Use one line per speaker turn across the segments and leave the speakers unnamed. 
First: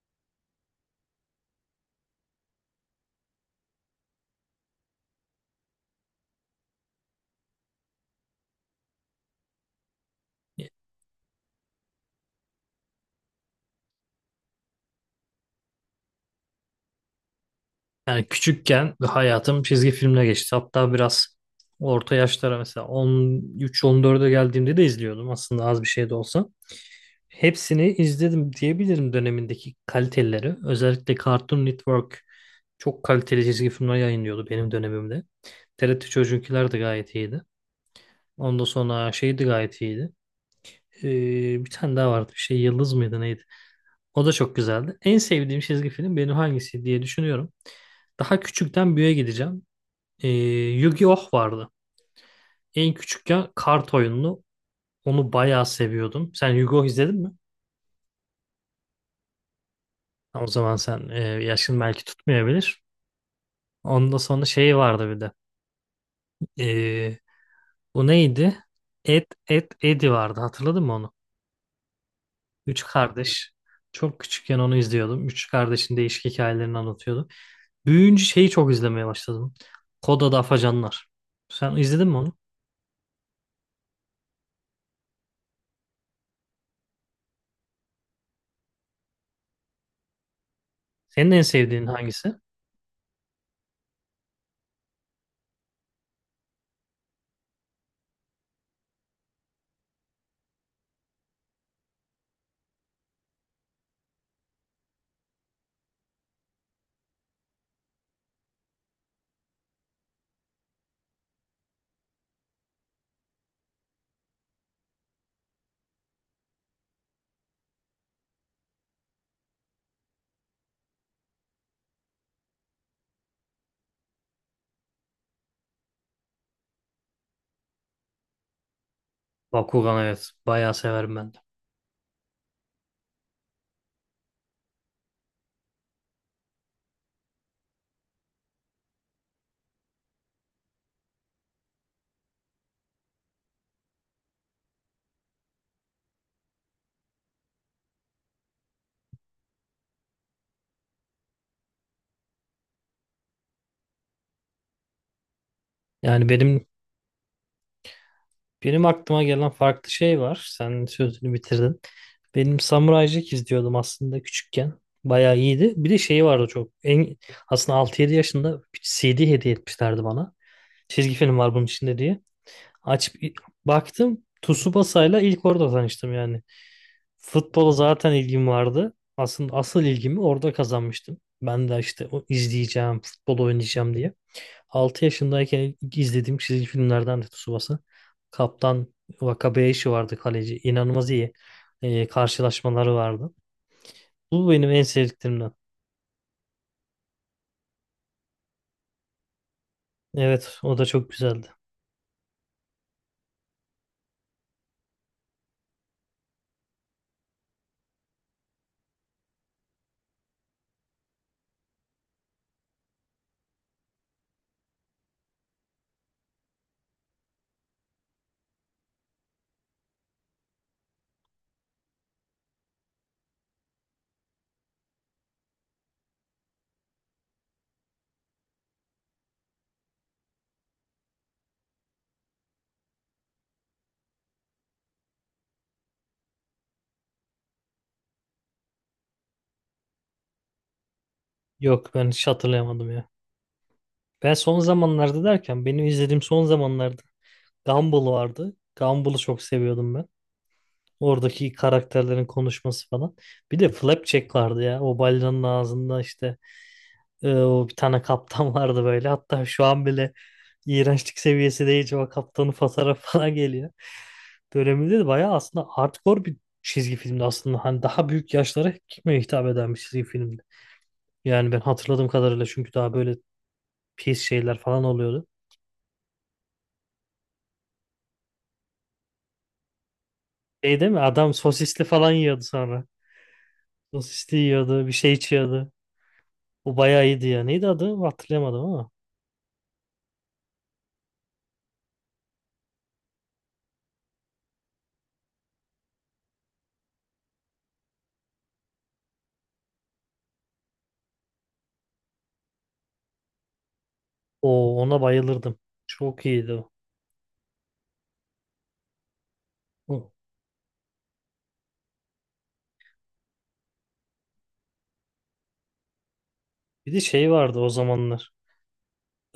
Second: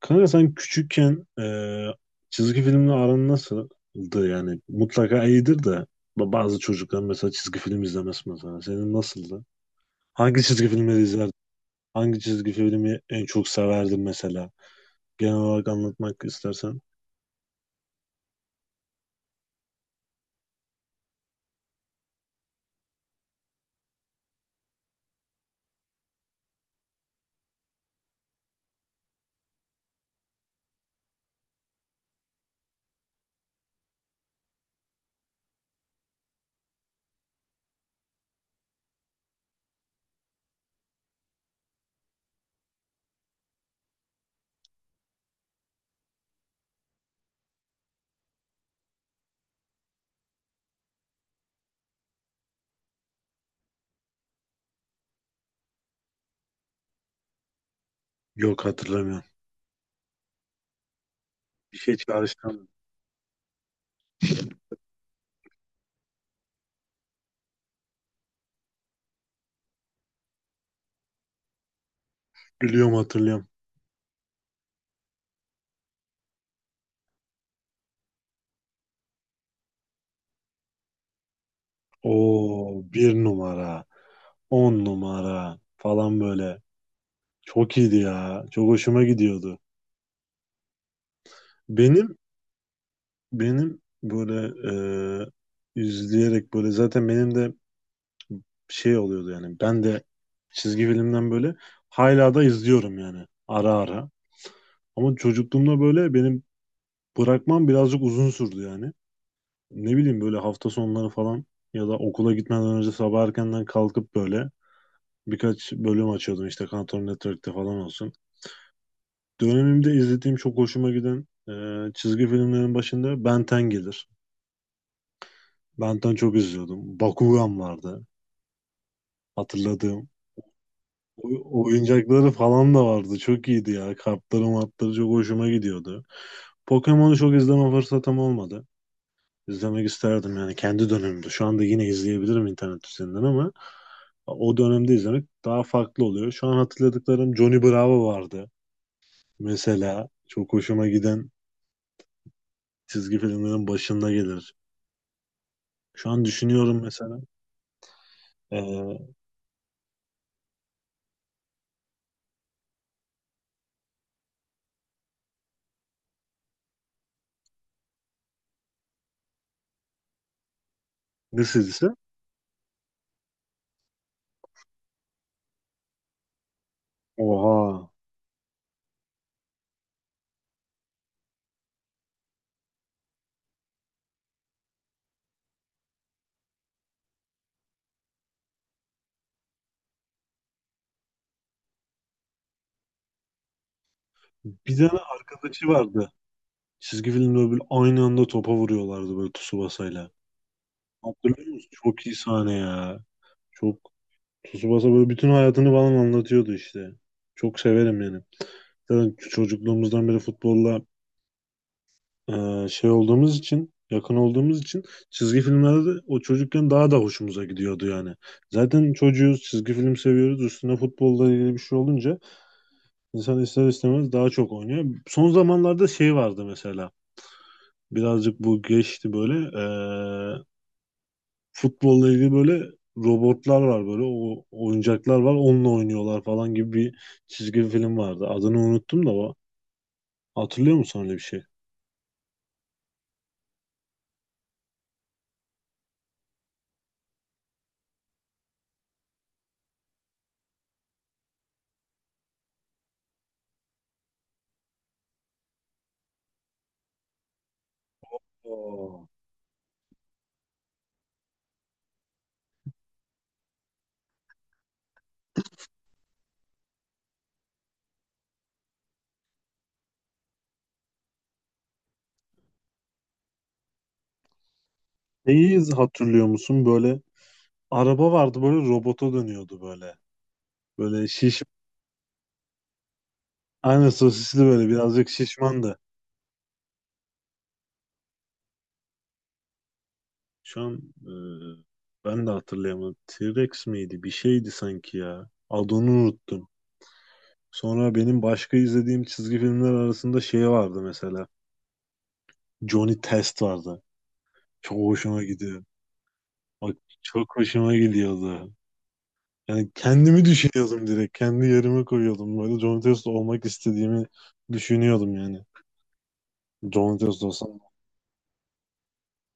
Kanka sen küçükken çizgi filmle aran nasıldı yani? Mutlaka iyidir de bazı çocuklar mesela çizgi film izlemez mesela. Senin nasıldı? Hangi çizgi filmleri izlerdin? Hangi çizgi filmi en çok severdin mesela? Genel olarak anlatmak istersen.
Yani küçükken hayatım çizgi filmle geçti. Hatta biraz orta yaşlara mesela 13-14'e geldiğimde de izliyordum aslında az bir şey de olsa. Hepsini izledim diyebilirim dönemindeki kaliteleri. Özellikle Cartoon Network çok kaliteli çizgi filmler yayınlıyordu benim dönemimde. TRT Çocuklar da gayet iyiydi. Ondan sonra şey de gayet iyiydi. Bir tane daha vardı. Bir şey Yıldız mıydı neydi? O da çok güzeldi. En sevdiğim çizgi film benim hangisi diye düşünüyorum. Daha küçükten büyüğe gideceğim. Ee, Yu-Gi-Oh vardı. En küçükken kart oyununu. Onu bayağı seviyordum. Sen Yu-Gi-Oh izledin mi?
Yok, hatırlamıyorum.
O zaman sen
Bir
yaşın
şey
belki
çağrıştırmadım.
tutmayabilir. Ondan sonra şey vardı bir de. Ee, Bu neydi? Eddie vardı. Hatırladın mı onu? Üç
Biliyorum, hatırlıyorum.
kardeş. Çok küçükken onu izliyordum. Üç kardeşin değişik hikayelerini anlatıyordu. Büyüyünce şeyi çok izlemeye başladım. Kod Adı Afacanlar. Sen izledin mi onu?
Oo, bir numara, on numara falan böyle. Çok iyiydi ya. Çok hoşuma gidiyordu.
Senin en sevdiğin
Benim
hangisi?
Benim böyle izleyerek böyle zaten benim de şey oluyordu yani ben de çizgi filmden böyle hala da izliyorum yani ara ara. Ama çocukluğumda böyle benim bırakmam birazcık uzun sürdü yani. Ne bileyim böyle hafta sonları falan ya da okula gitmeden önce sabah erkenden kalkıp böyle birkaç bölüm açıyordum işte Cartoon Network'te falan olsun. Dönemimde izlediğim çok hoşuma giden çizgi filmlerin başında Ben 10 gelir. Ben 10 çok izliyordum. Bakugan vardı.
Bakugan,
Hatırladığım
evet. Bayağı severim ben de.
oyuncakları falan da vardı. Çok iyiydi ya. Kartları martları çok hoşuma gidiyordu. Pokemon'u çok izleme fırsatım olmadı. İzlemek isterdim yani kendi dönemimde. Şu anda yine izleyebilirim internet üzerinden ama o dönemde izlemek daha farklı oluyor. Şu an hatırladıklarım Johnny Bravo vardı. Mesela çok hoşuma giden çizgi filmlerin başında gelir. Şu an
Yani benim
düşünüyorum mesela.
benim
Ee,
aklıma gelen farklı şey var. Sen sözünü bitirdin. Benim Samurai Jack izliyordum aslında küçükken. Bayağı iyiydi. Bir de şeyi vardı çok. En, aslında 6 7 yaşında bir CD hediye etmişlerdi bana. Çizgi film
ne
var bunun
dizisi?
içinde diye. Açıp baktım Tsubasa'yla ilk orada tanıştım yani. Futbola
Oha.
zaten ilgim vardı. Aslında asıl ilgimi orada kazanmıştım. Ben de işte o izleyeceğim, futbol oynayacağım diye. 6 yaşındayken ilk izlediğim çizgi filmlerden de Tsubasa. Kaptan Wakabayashi vardı kaleci. İnanılmaz iyi karşılaşmaları vardı. Bu benim
Bir
en
tane
sevdiklerimden.
arkadaşı vardı. Çizgi filmde böyle aynı anda topa vuruyorlardı böyle Tsubasa'yla.
Evet, o da çok güzeldi.
Hatırlıyor musun? Çok iyi sahne ya. Çok Tsubasa böyle bütün hayatını falan anlatıyordu işte. Çok severim yani. Zaten çocukluğumuzdan beri futbolla şey olduğumuz için, yakın olduğumuz için çizgi filmlerde de o çocukken daha da hoşumuza gidiyordu yani. Zaten çocuğuz, çizgi film seviyoruz. Üstüne futbolla ilgili bir şey olunca insan ister istemez daha çok oynuyor. Son zamanlarda şey vardı mesela. Birazcık bu geçti böyle. e, Futbolla ilgili böyle robotlar var böyle o oyuncaklar var onunla oynuyorlar falan gibi bir çizgi film vardı. Adını unuttum da o. Hatırlıyor musun öyle bir şey?
Yok, ben hiç hatırlayamadım ya. Ben son zamanlarda derken benim izlediğim son zamanlarda Gumball vardı. Gumball'ı çok seviyordum ben. Oradaki karakterlerin konuşması falan. Bir de Flapjack vardı ya. O balinanın ağzında işte o bir tane kaptan vardı
Oo.
böyle. Hatta şu an bile iğrençlik seviyesi değil. O kaptanın fotoğrafı falan geliyor. Döneminde de bayağı aslında hardcore bir çizgi filmdi aslında. Hani daha büyük yaşlara kime hitap eden bir çizgi filmdi. Yani ben hatırladığım kadarıyla çünkü daha böyle pis şeyler falan oluyordu.
Neyi hatırlıyor musun? Böyle araba vardı böyle robota dönüyordu böyle.
Şey değil mi?
Böyle
Adam
şiş
sosisli falan yiyordu sonra.
aynı
Sosisli
sosisli böyle
yiyordu, bir
birazcık
şey içiyordu.
şişmandı.
O bayağı iyiydi ya. Neydi adı? Hatırlayamadım ama.
Şu an e, ben de hatırlayamadım. T-Rex miydi? Bir şeydi sanki ya. Adını unuttum. Sonra benim başka izlediğim çizgi filmler arasında şey vardı mesela. Johnny Test vardı.
O,
Çok
ona
hoşuma
bayılırdım.
gidiyor.
Çok iyiydi o.
Bak, çok hoşuma gidiyordu. Yani
Hı.
kendimi düşünüyordum direkt. Kendi yerime koyuyordum. Böyle John Testo olmak istediğimi düşünüyordum yani.
Bir
John
de
Testo
şey vardı
olsam.
o zamanlar.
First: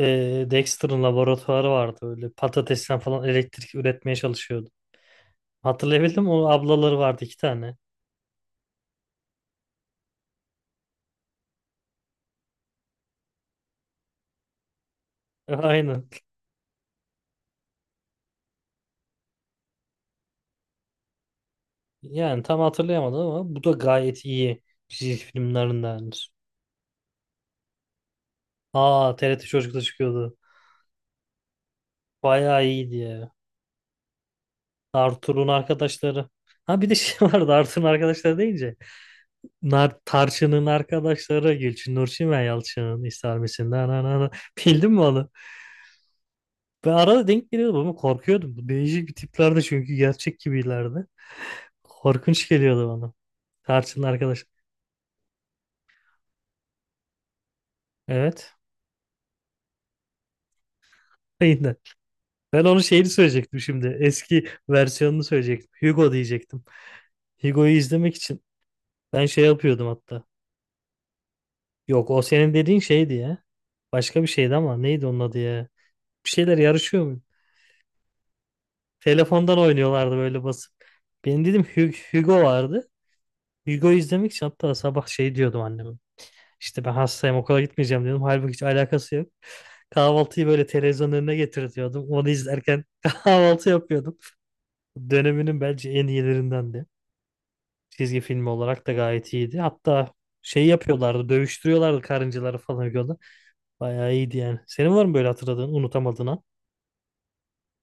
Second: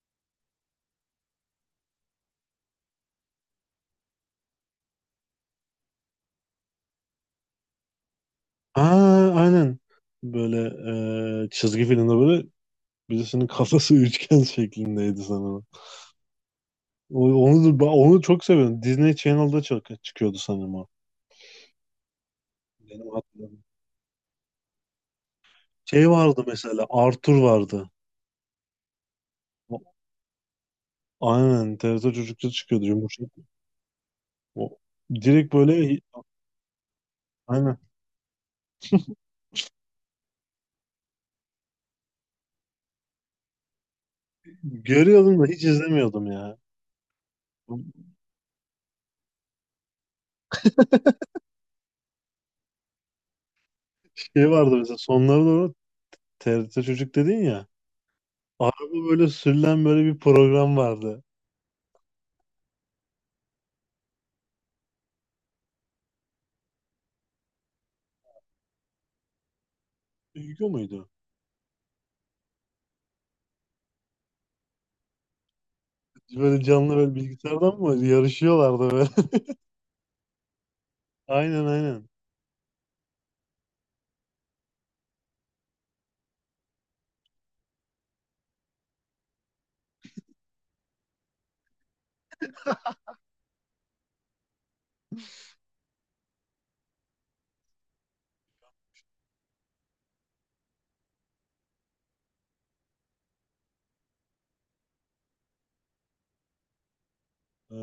Dexter'ın laboratuvarı vardı. Öyle patatesten falan elektrik üretmeye çalışıyordu. Hatırlayabildim mi? O ablaları vardı iki tane.
Aa, aynen. Böyle çizgi filmde böyle birisinin kafası üçgen şeklindeydi sanırım.
Aynen.
Onu çok seviyorum. Disney Channel'da çok çıkıyordu sanırım o.
Yani tam
Benim
hatırlayamadım ama bu
hatırladığım.
da gayet iyi çizgi
Şey
filmlerindendir.
vardı mesela Arthur vardı.
Aa, TRT Çocuk'ta
O-
çıkıyordu.
Aynen TRT çocukça
Bayağı
çıkıyordu
iyiydi
yumuşak.
ya.
O,
Arthur'un
direkt böyle.
arkadaşları. Ha bir de şey vardı
Aynen.
Arthur'un arkadaşları deyince. Nar, Tarçın'ın arkadaşları Gülçin Nurçin ve Yalçın'ın ister misin? Na, bildin mi onu?
Görüyordum da hiç izlemiyordum ya.
Ben arada denk geliyordum ama korkuyordum. Bu değişik bir tiplerdi çünkü gerçek gibilerdi. Korkunç geliyordu bana. Tarçın'ın arkadaş.
Şey vardı mesela sonlara doğru TRT Çocuk dedin ya.
Evet.
Araba böyle sürülen böyle bir program vardı.
Aynen. Ben onun şeyini söyleyecektim şimdi. Eski versiyonunu söyleyecektim. Hugo diyecektim. Hugo'yu izlemek için ben şey yapıyordum hatta.
Duygu muydu?
Yok, o senin dediğin şeydi ya. Başka bir şeydi ama neydi onun adı ya? Bir şeyler
Böyle canlı
yarışıyor
böyle
mu?
bilgisayardan mı yarışıyorlardı böyle?
Telefondan oynuyorlardı böyle basıp. Benim dedim
Aynen, aynen.
Hugo vardı. Hugo izlemek için hatta sabah şey diyordum anneme. İşte ben hastayım okula gitmeyeceğim diyordum. Halbuki hiç alakası yok. Kahvaltıyı böyle televizyonun önüne getiriyordum. Onu izlerken kahvaltı yapıyordum. Döneminin bence en iyilerindendi. Çizgi filmi olarak da gayet iyiydi. Hatta şey yapıyorlardı, dövüştürüyorlardı karıncaları falan yolda. Bayağı iyiydi yani. Senin var mı böyle hatırladığın, unutamadığın an?
Ee,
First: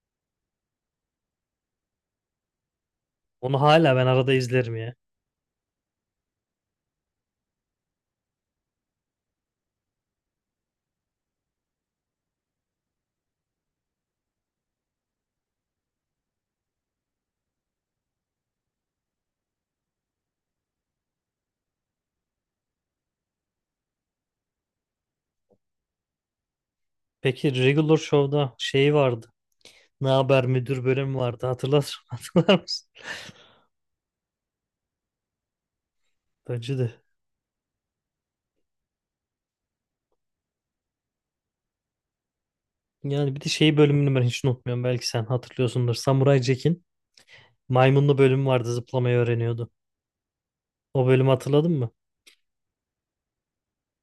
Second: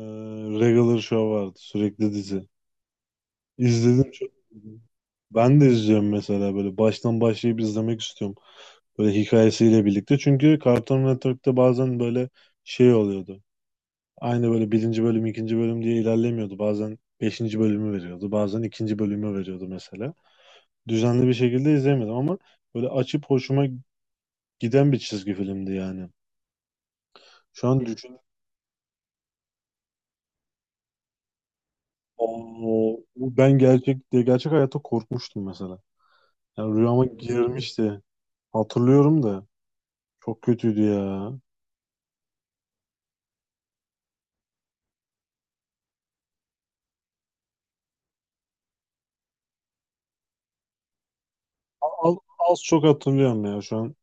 Regular Show vardı sürekli dizi.
Onu hala ben
İzledim çok.
arada izlerim ya.
Ben de izliyorum mesela böyle baştan başlayıp izlemek istiyorum. Böyle hikayesiyle birlikte. Çünkü Cartoon Network'te bazen böyle şey oluyordu. Aynı böyle birinci bölüm, ikinci bölüm diye ilerlemiyordu. Bazen beşinci bölümü veriyordu. Bazen ikinci bölümü veriyordu mesela. Düzenli bir şekilde izlemedim ama böyle açıp hoşuma giden bir çizgi filmdi yani.
Peki
Şu an
Regular
düşün,
Show'da şey vardı. Ne haber müdür bölümü vardı hatırlar mısın?
o, ben gerçek hayatta korkmuştum mesela. Yani
Bence de.
rüyama girmişti. Hatırlıyorum da çok kötüydü ya.
Yani bir de şey bölümünü ben hiç unutmuyorum. Belki sen hatırlıyorsundur. Samuray Jack'in maymunlu bölümü vardı zıplamayı öğreniyordu. O bölümü hatırladın mı?
Az, az çok hatırlıyorum ya şu an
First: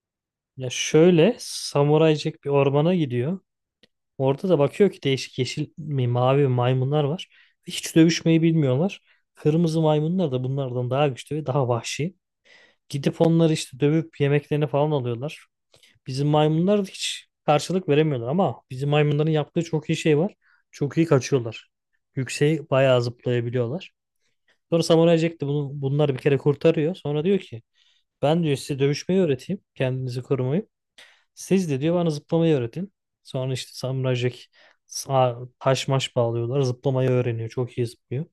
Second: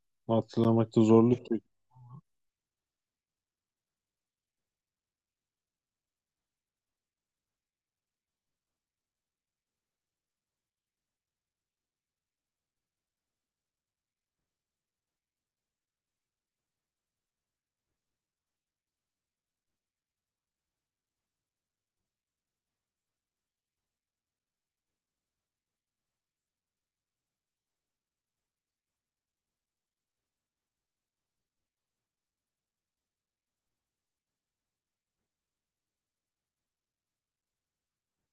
Ya
hatırlamakta
şöyle
zorluk çekiyorum.
Samuray Jack bir ormana gidiyor. Orada da bakıyor ki değişik yeşil mi mavi maymunlar var. Hiç dövüşmeyi bilmiyorlar. Kırmızı maymunlar da bunlardan daha güçlü ve daha vahşi. Gidip onları işte dövüp yemeklerini falan alıyorlar. Bizim maymunlar hiç karşılık veremiyorlar ama bizim maymunların yaptığı çok iyi şey var. Çok iyi kaçıyorlar. Yükseği bayağı zıplayabiliyorlar. Sonra Samuray Jack de bunları bir kere kurtarıyor. Sonra diyor ki ben diyor size dövüşmeyi öğreteyim. Kendinizi korumayı. Siz de diyor bana zıplamayı öğretin. Sonra işte Samuray Jack taş maş bağlıyorlar. Zıplamayı öğreniyor. Çok iyi zıplıyor.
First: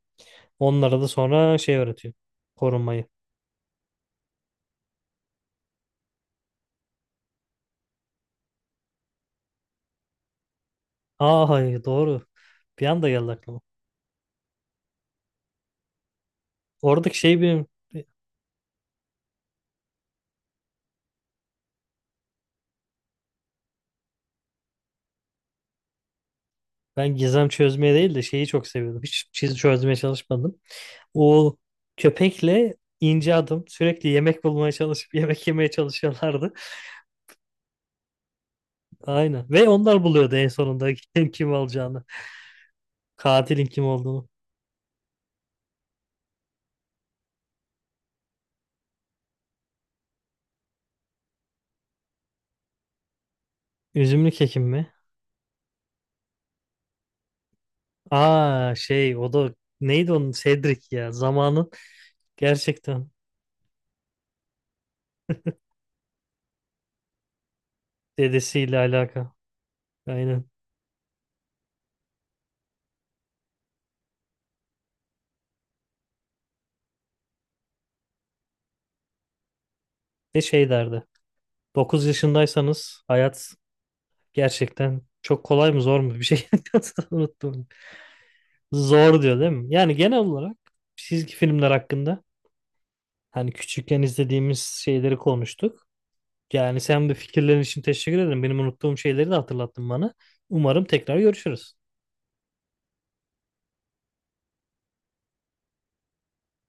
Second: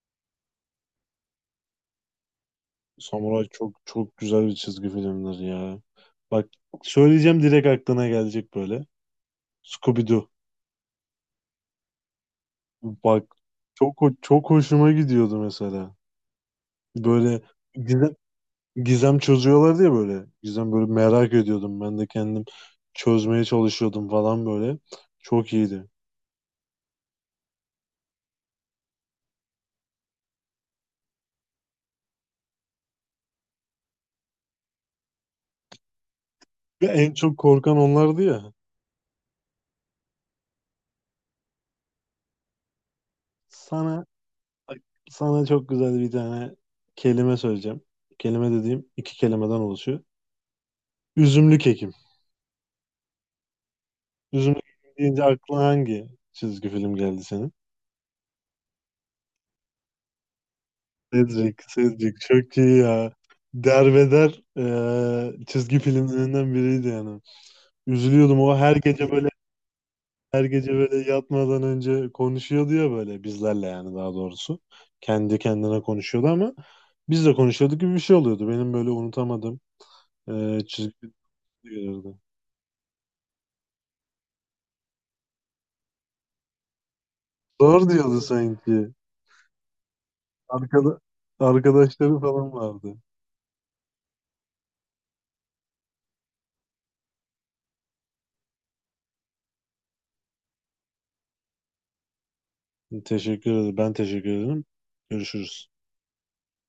Onlara da sonra şey öğretiyor. Korunmayı.
Samuray çok çok güzel bir çizgi filmdir ya. Bak, söyleyeceğim direkt aklına gelecek böyle. Scooby-Doo.
Aa hayır, doğru. Bir anda geldi
Bak,
aklıma.
çok hoşuma gidiyordu mesela.
Oradaki şey
Böyle
benim.
gizem, gizem çözüyorlardı ya böyle. Gizem böyle merak ediyordum. Ben de kendim çözmeye çalışıyordum falan böyle. Çok iyiydi.
Ben gizem çözmeye değil de şeyi çok seviyordum. Hiç çiz çözmeye çalışmadım. O köpekle ince adım sürekli yemek bulmaya çalışıp yemek yemeye çalışıyorlardı.
Ve en çok korkan onlardı ya.
Aynen. Ve onlar buluyordu en sonunda kim alacağını. Katilin kim
Sana
olduğunu.
sana çok güzel bir tane kelime söyleyeceğim. Kelime dediğim iki kelimeden oluşuyor. Üzümlük Ekim.
Üzümlü
Üzümlük
kekim mi?
Ekim deyince aklına hangi çizgi film geldi senin?
Aa, şey o da neydi onun, Cedric ya.
Cedric,
Zamanın
Cedric çok iyi
gerçekten
ya. Derbeder çizgi filmlerinden biriydi yani. Üzülüyordum o her
dedesiyle
gece böyle,
alaka.
her
Aynen.
gece böyle yatmadan önce konuşuyordu ya böyle bizlerle, yani daha doğrusu. Kendi kendine konuşuyordu ama biz de konuşuyorduk gibi bir şey oluyordu. Benim böyle unutamadığım
Ne şey derdi.
çizgi
9
film.
yaşındaysanız hayat gerçekten çok kolay mı zor mu bir şey unuttum.
Zor diyordu sanki.
Zor diyor değil mi? Yani genel olarak
Arkada,
çizgi filmler
arkadaşları
hakkında
falan vardı.
hani küçükken izlediğimiz şeyleri konuştuk. Yani sen de fikirlerin için teşekkür ederim. Benim unuttuğum şeyleri de hatırlattın bana. Umarım tekrar görüşürüz.
Teşekkür ederim. Ben teşekkür ederim. Görüşürüz.